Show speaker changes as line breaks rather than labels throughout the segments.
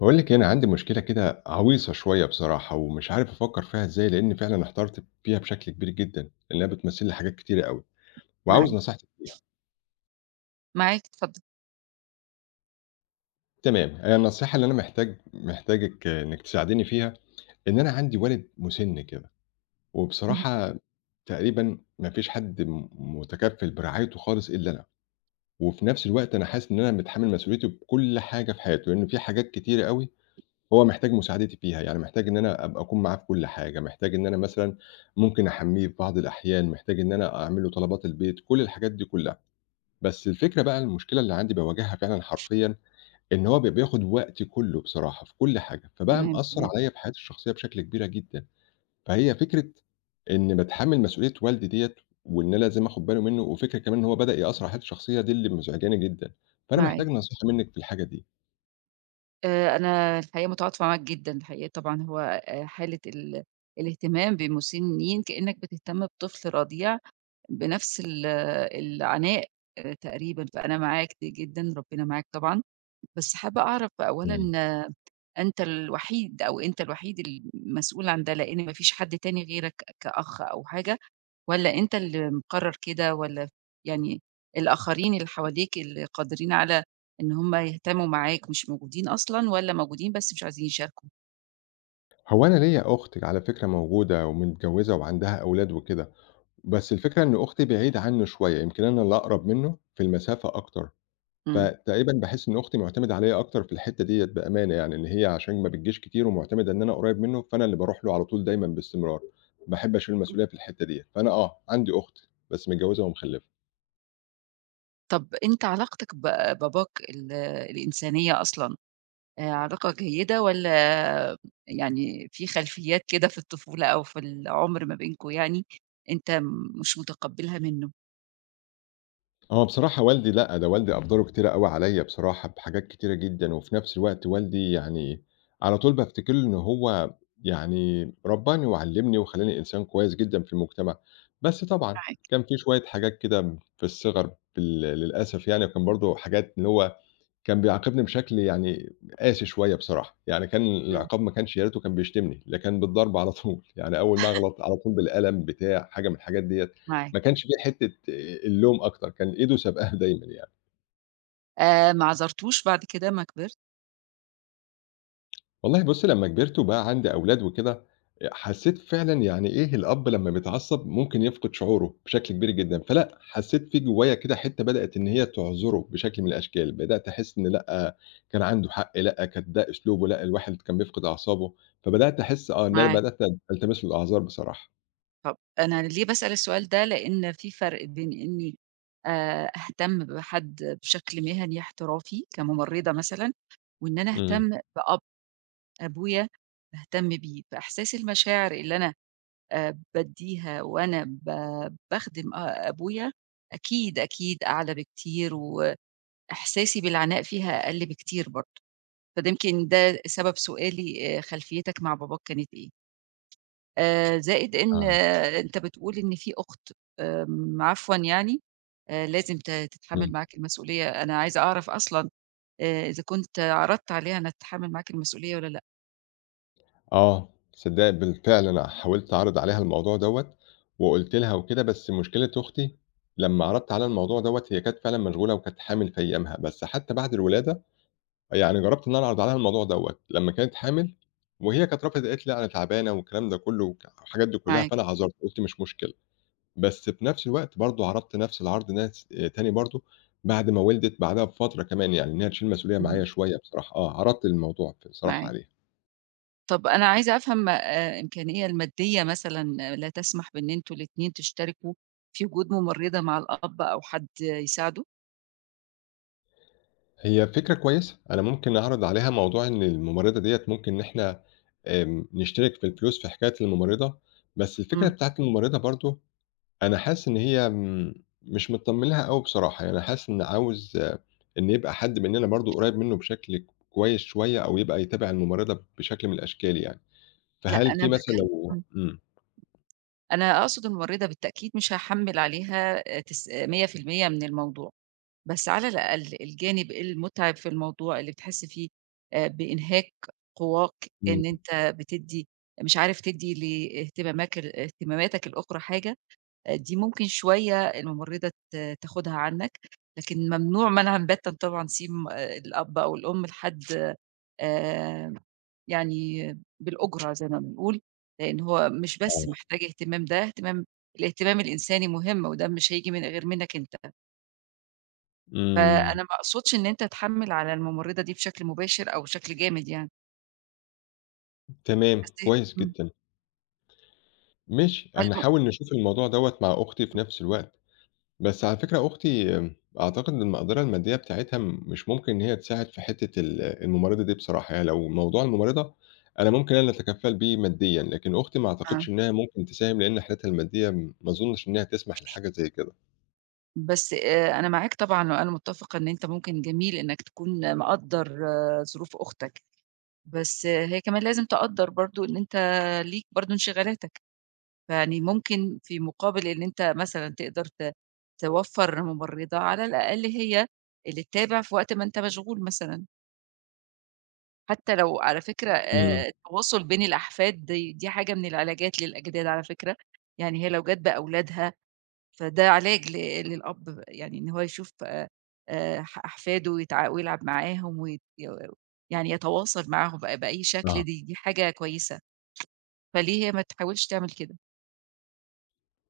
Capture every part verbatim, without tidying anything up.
باقول لِك إيه، أنا عندي مشكلة كده عويصة شوية بصراحة، ومش عارف أفكّر فيها إزاي، لإن فعلًا احترت فيها بشكل كبير جدًا، لإنها بتمثّل لي حاجات كتيرة أوي، وعاوز
معاكِ،
نصيحتِك فيها.
معاكِ اتفضّلي.
تمام، هي النصيحة اللي أنا محتاج محتاجِك آه، إنِّك تساعديني فيها، إن أنا عندي والد مُسِن كده،
اهم،
وبصراحة تقريبًا ما فيش حد م مُتكفّل برعايته خالص إلّا أنا، وفي نفس الوقت أنا حاسس إن أنا متحمّل مسؤوليته بكل حاجة في حياته، لإن في حاجات كتيرة أوي هو محتاج مساعدتي فيها، يعني محتاج إن أنا أبقى أكون معاه في كل حاجة، محتاج إن أنا مثلًا ممكن أحمّيه في بعض الأحيان، محتاج إن أنا أعمل له طلبات البيت، كل الحاجات دي كلها، بس الفكرة بقى المشكلة اللي عندي باواجهها فعلًا حرفيًا، إن هو بيبقى بياخد وقتي كله بصراحة في كل حاجة، فبقى
تمام،
مأثّر
تمام،
عليَّ في حياتي الشخصية بشكل كبيرة جدًا، فهي فكرة إني باتحمّل مسؤولية والدي ديّة وإن أنا لازم آخد بالي منه، وفكرة كمان إن هو بدأ يأثّر على حياتي الشخصية دي اللي مزعجاني جدًا، فأنا
معاك.
محتاج نصيحة منِّك في الحاجة دي.
آآ أنا الحقيقة متعاطفة معاك جدًا الحقيقة، طبعًا هو آآ حالة ال الاهتمام بمسنّين كإنّك بتهتم بطفل رضيع بنفس ال العناء آآ تقريبًا، فأنا معاك دي جدًا، ربنا معاك طبعًا. بس حابّة أعرف أولًا
إمم.
آه، أنت الوحيد أو أنت الوحيد المسؤول عن ده، لإن ما فيش حد تاني غيرك كأخ أو حاجة؟ والّا أنت اللي مقرّر كده والّا يعني الآخرين اللي حواليك اللي قادرين على إن هم يهتموا معاك مش موجودين أصلًا والّا موجودين بس مش عايزين يشاركوا؟
هو أنا ليّا أخت على فكرة موجودة ومتجوّزة وعندها أولاد وكده، بس الفكرة إن أختي بعيدة عنّه شوية، يمكن أنا اللي أقرب منّه في المسافة أكتر،
إمم.
فتقريبًا باحس إن أختي معتمدة عليّا أكتر في الحتّة ديّة بأمانة يعني، إن هي عشان ما بتجيش كتير ومعتمدة إن أنا قريّب منّه، فأنا اللي باروح له على طول دايمًا باستمرار، باحب أشيل المسؤولية في الحتّة ديّة، فأنا آه، عندي أخت بس متجوّزة ومخلّفة.
طب أنت علاقتك ب باباك ال الإنسانية أصلًا آآ علاقة جيدة والّا يعني في خلفيات كده في الطفولة أو في العُمر ما بينكم، يعني أنت م- مش متقبّلها منّه؟
هو بصراحة والدي لأ، ده والدي أقداره كتيرة أوي عليَّ بصراحة بحاجات كتيرة جدًا، وفي نفس الوقت والدي يعني على طول بافتكر له إن هو يعني ربّاني وعلّمني وخلّاني إنسان كويس جدًا في المجتمع، بس طبعًا
معاك.
كان في شوية حاجات كده في الصغر بال للأسف يعني، وكان برضه حاجات اللي هو كان بيعاقبني بشكل يعني قاسي شوية بصراحة، يعني كان
إمم،
العقاب ما كانش يا ريته كان بيشتمني، ده كان بالضرب على طول، يعني أول ما أغلط على طول بالقلم بتاع، حاجة من الحاجات ديّة،
معاك.
ما كانش في حتّة اللوم أكتر، كان إيده سابقاها دايمًا يعني.
آآ ما عذرتوش بعد كده أمّا كبرت؟
والله بُصّي، لمّا كبرت وبقى عندي أولاد وكده، آآ حسّيت فعلًا يعني إيه الأب لمّا بيتعصّب ممكن يفقد شعوره بشكل كبير جدًا، فلأ، حسّيت في جوّايا كده حتّة بدأت إن هي تعذره بشكل من الأشكال، بدأت أحس إن لأ، كان عنده حق، لأ، كان ده أسلوبه، لأ، الواحد كان بيفقد أعصابه، فبدأت أحس آه، إن أنا
معاك.
بدأت ألتمس له الأعذار بصراحة.
طب أنا ليه باسأل السؤال ده؟ لإن في فرق بين إني آآ أهتم بحد بشكل مهني احترافي كممرضة مثلًا، وإن أنا
إمم.
أهتم بأب أبويا، باهتم بيه، فإحساس المشاعر اللي أنا آآ بادّيها وأنا ب باخدم أ أبويا أكيد، أكيد أعلى بكتير، وإحساسي بالعناء فيها أقل بكتير برضه، فده يمكن ده سبب سؤالي آآ خلفيتك مع باباك كانت إيه. آآ زائد إن
آه،
آه، أنت بتقول إن في أخت، آمم عفوًا يعني آآ لازم ت تتحمّل
إمم.
معاك المسؤولية، أنا عايزة أعرف أصلًا آآ إذا كنت عرضت عليها إنها تتحمّل معاك المسؤولية والّا لأ؟
آه، تصدّقي بالفعل أنا حاولت أعرض عليها الموضوع دوّة، وقُلت لها وكده، بس مشكلة أختي لمّا عرضت عليها الموضوع دوّة هي كانت فعلًا مشغولة وكانت حامل في أيامها، بس حتى بعد الولادة يعني جرّبت إن أنا أعرض عليها الموضوع دوّة، لمّا كانت حامل وهي كانت رافضة قالت لي: "لأ أنا تعبانة." والكلام ده كلّه وك والحاجات دي كلّها،
معاك،
فأنا عذرت قُلت مش مشكلة، بس في نفس الوقت برضه عرضت نفس العرض ناس آآ تاني برضه بعد ما وِلدت بعدها بفترة كمان يعني إنها تشيل مسؤولية
اهم،
معايا شوية بصراحة، آه، عرضت الموضوع بصراحة
معاك.
عليها.
طَب أنا عايزة أفهم آآ الإمكانية المادية مثلًا، آه، لا تسمح بإن أنتم الاتنين تشتركوا في وجود ممرّضة مع الأب أو حد يساعده؟
هي فكرة كويسة، أنا ممكن أعرض عليها موضوع إن الممرضة ديّة ممكن إن إحنا آمم، نشترك في الفلوس في حكاية الممرضة، بس الفكرة
إمم.
بتاعة الممرضة برضه أنا حاسس إن هي امم، مش متطمن لها أوي بصراحة، يعني أنا حاسس إن عاوز آه، إن يبقى حد مننا برضه قريب منه بشكل كويس شوية، أو يبقى يتابع الممرضة بشكل من الأشكال يعني،
لأ
فهل
أنا
في مثلًا
باتكلم.
لو
إمم.
إمم،
أنا أقصد الممرّضة بالتأكيد مش هاحمّل عليها آآ تس مية في المية من الموضوع. بس على الأقل الجانب المُتعِب في الموضوع اللي بتحس فيه آآ بإنهاك قواك،
إمم،
إن أنت بتدّي، مش عارف تدّي لاهتماماك ال اهتماماتك الأخرى حاجة، آه، دي ممكن شوية الممرّضة ت تاخدها عنّك، لكن ممنوع منعًا باتًا طبعًا سيب آآ الأب أو الأم لحد آآ يعني بالأُجرة زي ما بنقول، لإن هو مش
آه،
بس محتاج اهتمام، ده اهتمام الاهتمام الإنساني مهم، وده مش هييجي من غير منّك أنت.
إمم،
فأنا ما أقصدش إن أنت تحمّل على الممرضة دي بشكل مباشر أو بشكل جامد يعني،
تمام،
بس
كويس
إمم،
جدًا، ماشي،
هل م
هنحاول نشوف الموضوع دوّة مع أختي في نفس الوقت. بس على فكرة أختي آمم، أعتقد إن المقدرة المادية بتاعتها م- مش ممكن إن هي تساعد في حتّة ال الممرضة دي بصراحة، يعني لو موضوع الممرضة أنا ممكن أنا اللي أتكفّل بيه ماديًا، لكن أختي ما
آه،
أعتقدش إنها ممكن تساهم لإن حالتها المادية م ما أظنش إنها تسمح لحاجة زي كده.
بس آآ، أنا معاك طبعًا وأنا متّفقة إن أنت ممكن، جميل إنك تكون مقدّر ظروف أختك، بس هي كمان لازم تقدّر برضه إن أنت ليك برضه انشغالاتك، فيعني ممكن في مقابل إن أنت مثلًا تقدر ت توفّر ممرضة، على الأقل هي اللي تتابع في وقت ما أنت مشغول مثلًا. حتى لو على فكرة
إمم،
آآ التواصل بين الأحفاد، دي دي حاجة من العلاجات للأجداد على فكرة، يعني هي لو جات بأولادها فده علاج ل للأب، يعني إن هو يشوف آآ ح أحفاده ويتع ويلعب معاهم ويت يعني يتواصل معاهم بأ بأي شكل،
آه.
دي دي حاجة كويسة، فليه هي ما تحاولش تعمل كده؟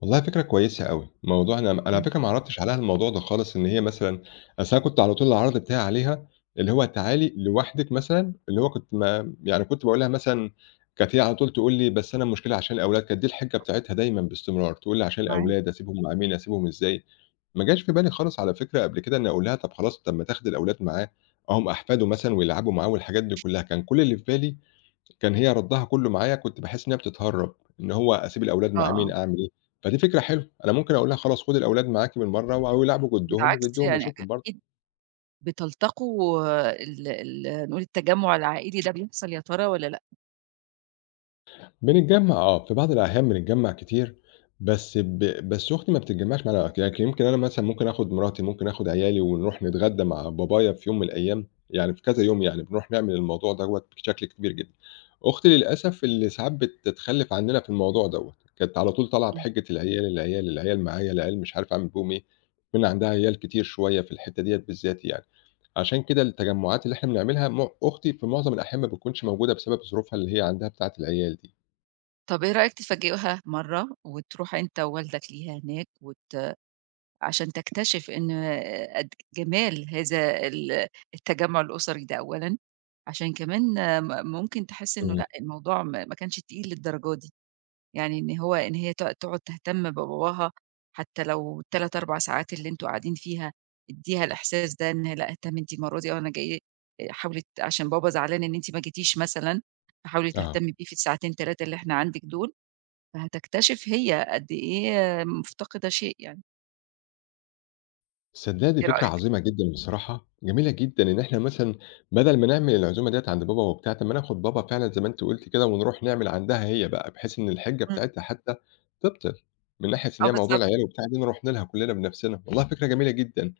والله فكرة كويسة أوي، موضوع أنا أنا على
إمم،
فكرة ما عرضتش عليها الموضوع ده خالص، إن هي مثلًا أصل أنا كنت على طول العرض بتاعي عليها اللي هو تعالي لوحدِك مثلًا، اللي هو كنت ما يعني كنت باقول لها مثلًا كانت هي على طول تقول لي: "بس أنا المشكلة عشان الأولاد." كانت دي الحجة بتاعتها دايمًا باستمرار، تقول لي: "عشان
معاك.
الأولاد، أسيبهم مع مين، أسيبهم إزاي؟" ما جاش في بالي خالص على فكرة قبل كده إني أقول لها طب خلاص، طب ما تاخد الأولاد معاه، أهُم أحفاده مثلًا ويلعبوا معاه والحاجات دي كلها، كان كل اللي في بالي كان هي ردّها كلّه معايا كنت باحس إن هي بتتهرّب، إن هو أسيب الأولاد
آه،
مع مين،
آه،
أعمل إيه، فدي فكرة حلوة، أنا ممكن أقول لها خلاص خدي الأولاد معاكِ بالمرّة وأو يلعبوا جدّهم
بالعكس،
وجدّهم
يعني
يشوفهم برضه.
أكيد بتلتقوا، آه، ال ال نقول التجمُّع العائلي ده بيحصل يا ترى والّا
بنتجمّع آه، في بعض الأحيان بنتجمّع كتير، بس ب بس أختي ما بتتجمّعش معانا لكن يمكن أنا مثلًا ممكن آخُد مراتي، ممكن آخُد عيالي ونروح نتغدى مع بابايا في يوم من الأيام، يعني في كذا يوم يعني بنروح نعمل الموضوع دوّة بشكل كبير جدًا. أختي للأسف اللي ساعات بتتخلِّف عنّنا في الموضوع دوّة، كانت على طول طالعة
لأ؟
بحِجّة العيال، العيال، العيال معايا، العيال مش عارف أعمل بيهم إيه، كان عندها عيال كتير شوية في الحتّة ديّة بالذات يعني. عشان كده التجمُّعات اللي إحنا بنعملها م أختي في معظم الأحيان ما بتكونش موجودة بسبب ظروفها اللي هي عندها بتاعة العيال دي.
طب إيه رأيك تفاجئها مرّة وتروح أنت ووالدك ليها هناك وت عشان تكتشف إن قد جمال هذا ال التجمُّع الأسري ده أولًا، عشان كمان م ممكن تحس إنه
إمم،
لأ، الموضوع ما ما كانش تقيل للدرجة دي، يعني إن هو إن هي تق تقعد تهتم بباباها حتى لو ثلاث، أربع ساعات اللي أنتم قاعدين فيها، ادّيها الإحساس ده، إن لأ اهتمي أنتِ المرّة دي، آه أنا جاي، حاولي ت عشان بابا زعلان إن أنتِ ما جيتيش مثلًا، فحاولي
آه،
تهتمي بيه في الساعتين ثلاث اللي إحنا عندِك دول، فهتكتشف هي قد إيه مفتقدة شيء يعني،
تصدّقي دي
إيه
فكرة
رأيك؟
عظيمة جدًا بصراحة، جميلة جدًا إن إحنا مثلًا بدل ما نعمل العزومة ديّة عند بابا وبتاع، طب ما ناخد بابا فعلًا زي ما أنتِ قُلتِ كده ونروح نعمل عندها هي بقى، بحيث إن الحِجة
إمم،
بتاعتها حتى تبطل، من ناحية إن
آه
هي موضوع
بالضبط.
العيال وبتاع دي نروح لها كلّنا بنفسنا، والله فكرة جميلة جدًا.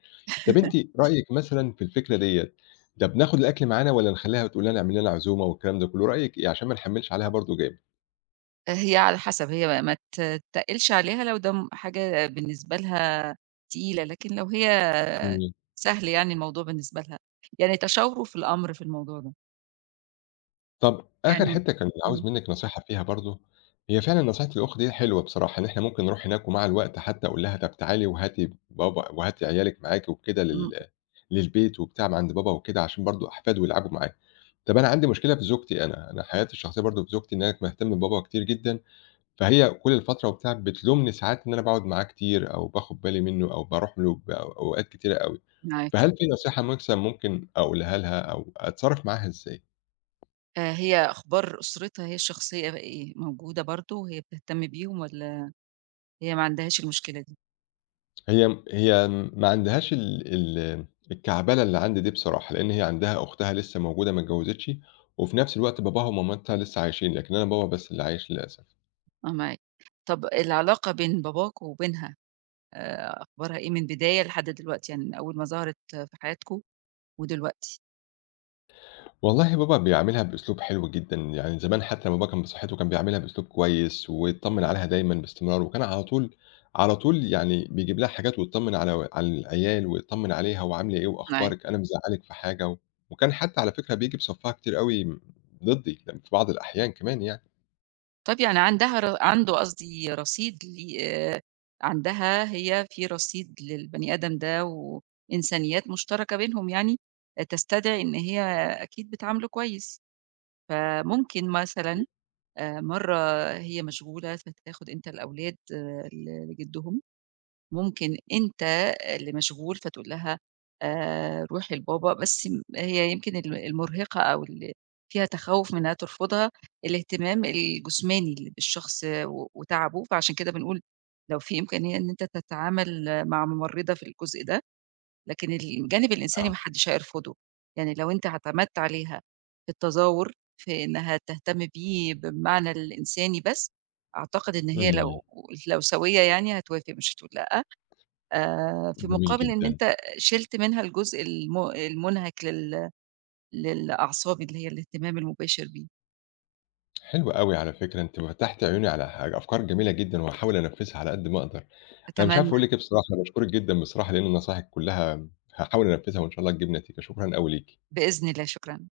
طب أنتِ رأيِك مثلًا في الفكرة ديّة، طب ناخد الأكل معانا والّا نخلّيها تقول لنا اعملي لنا عزومة والكلام ده كلّه، رأيِك إيه عشان ما نحمّلش عليها برضه جامد؟
هي على حسب، هي ما ما تتقّلش عليها لو ده م حاجة بالنسبة لها تقيلة، لكن لو هي
إمم.
سهل يعني الموضوع بالنسبة لها، يعني تشاوروا في الأمر في الموضوع ده،
طب
يعني
آخر
إمم،
حتّة كان
إمم،
عاوز منِّك نصيحة فيها برضه، هي فعلًا نصيحة الأخ دي حلوة بصراحة، إن إحنا ممكن نروح هناك ومع الوقت حتى أقول لها طب تعالي وهاتي بابا وهاتي عيالِك معاكِ وكده
إمم،
لل للبيت وبتاع ما عند بابا وكده، عشان برضه أحفاده يلعبوا معاه. طب أنا عندي مشكلة في زوجتي أنا، أنا حياتي الشخصية برضه في زوجتي إن أنا باهتم ببابا كتير جدًا، فهي كل فترة وبتاع بتلومني ساعات إن أنا باقعد معاه كتير أو باخد بالي منه أو باروح له بأوقات كتيرة أوي،
معاك.
فهل في نصيحة مثلًا ممكن أقولها لها أو أتصرّف معاها إزاي؟
آآ هي أخبار أسرتها هي الشخصية بقى إيه، موجودة برضه وهي بتهتم بيهم، والّا هي ما عندهاش المشكلة دي؟
هي م هي ما عندهاش ال ال الكعبلة اللي عندي دي بصراحة، لإن هي عندها أختها لسه موجودة ما اتجوّزتش، وفي نفس الوقت باباها ومامتها لسه عايشين، لكن أنا بابا بس اللي عايش للأسف.
آه معاك، طب العلاقة بين باباك وبينها آآ أخبارها إيه من بداية لحد دلوقتي، يعني من أول ما ظهرت في حياتكم ودلوقتي؟
والله بابا بيعملها بأسلوب حلو جدًا، يعني زمان حتى لمّا بابا كان بصحته كان بيعملها بأسلوب كويس، ويتطمن عليها دايمًا باستمرار، وكان على طول على طول يعني بيجيب لها حاجات ويتطمن على على العيال ويتطمن عليها وعاملة إيه
أيوه.
وأخبارِك، أنا مزعّلِك في حاجة؟ وكان حتى على فكرة بييجي بصفّها كتير أوي ضدّي، ل في بعض الأحيان كمان يعني.
طب يعني عندها ر عنده، قصدي، رصيد، ل آآ عندها هي في رصيد للبني آدم ده، وإنسانيات مشتركة بينهم يعني، آه، تستدعي إن هي أكيد بتعامله كويس، فممكن مثلًا آآ مرّة هي مشغولة، فتاخد أنت الأولاد آه، ل لجدهم، ممكن أنت اللي مشغول، فتقول لها آآ روحي لبابا، بس م هي يمكن ال المرهقة، أو اللي فيها تخوُّف من إنها ترفضها، الاهتمام الجسماني ل بالشخص و وتعبه، فعشان كده بنقول لو في إمكانية إن أنت تتعامل مع ممرضة في الجزء ده، لكن الجانب الإنساني ما حدش هيرفضه، يعني لو أنت اعتمدت عليها في التظاهر، في إنها تهتم بيه بالمعنى الإنساني بس، أعتقد إن هي
إمم،
لو لو سوية يعني هتوافق، مش هتقول لأ. آآ، في
جميل
مقابل إن
جدًا،
أنت شِلت منها الجزء الم المُنهك لل للأعصاب اللي هي الاهتمام المباشر بيه.
حلو أوي على فكرة، أنتِ فتحتِ عيوني على حاجة أفكار جميلة جدًا وهاحاول أنفّذها على قد ما أقدر، أنا مش عارف
أتمنى.
أقول لِك إيه بصراحة، أنا باشكرِك جدًا بصراحة لإن نصايحِك كلّها هاحاول أنفّذها وإن شاء الله تجيب نتيجة، شكرًا أوي ليكِ.
بإذن الله، شكرًا.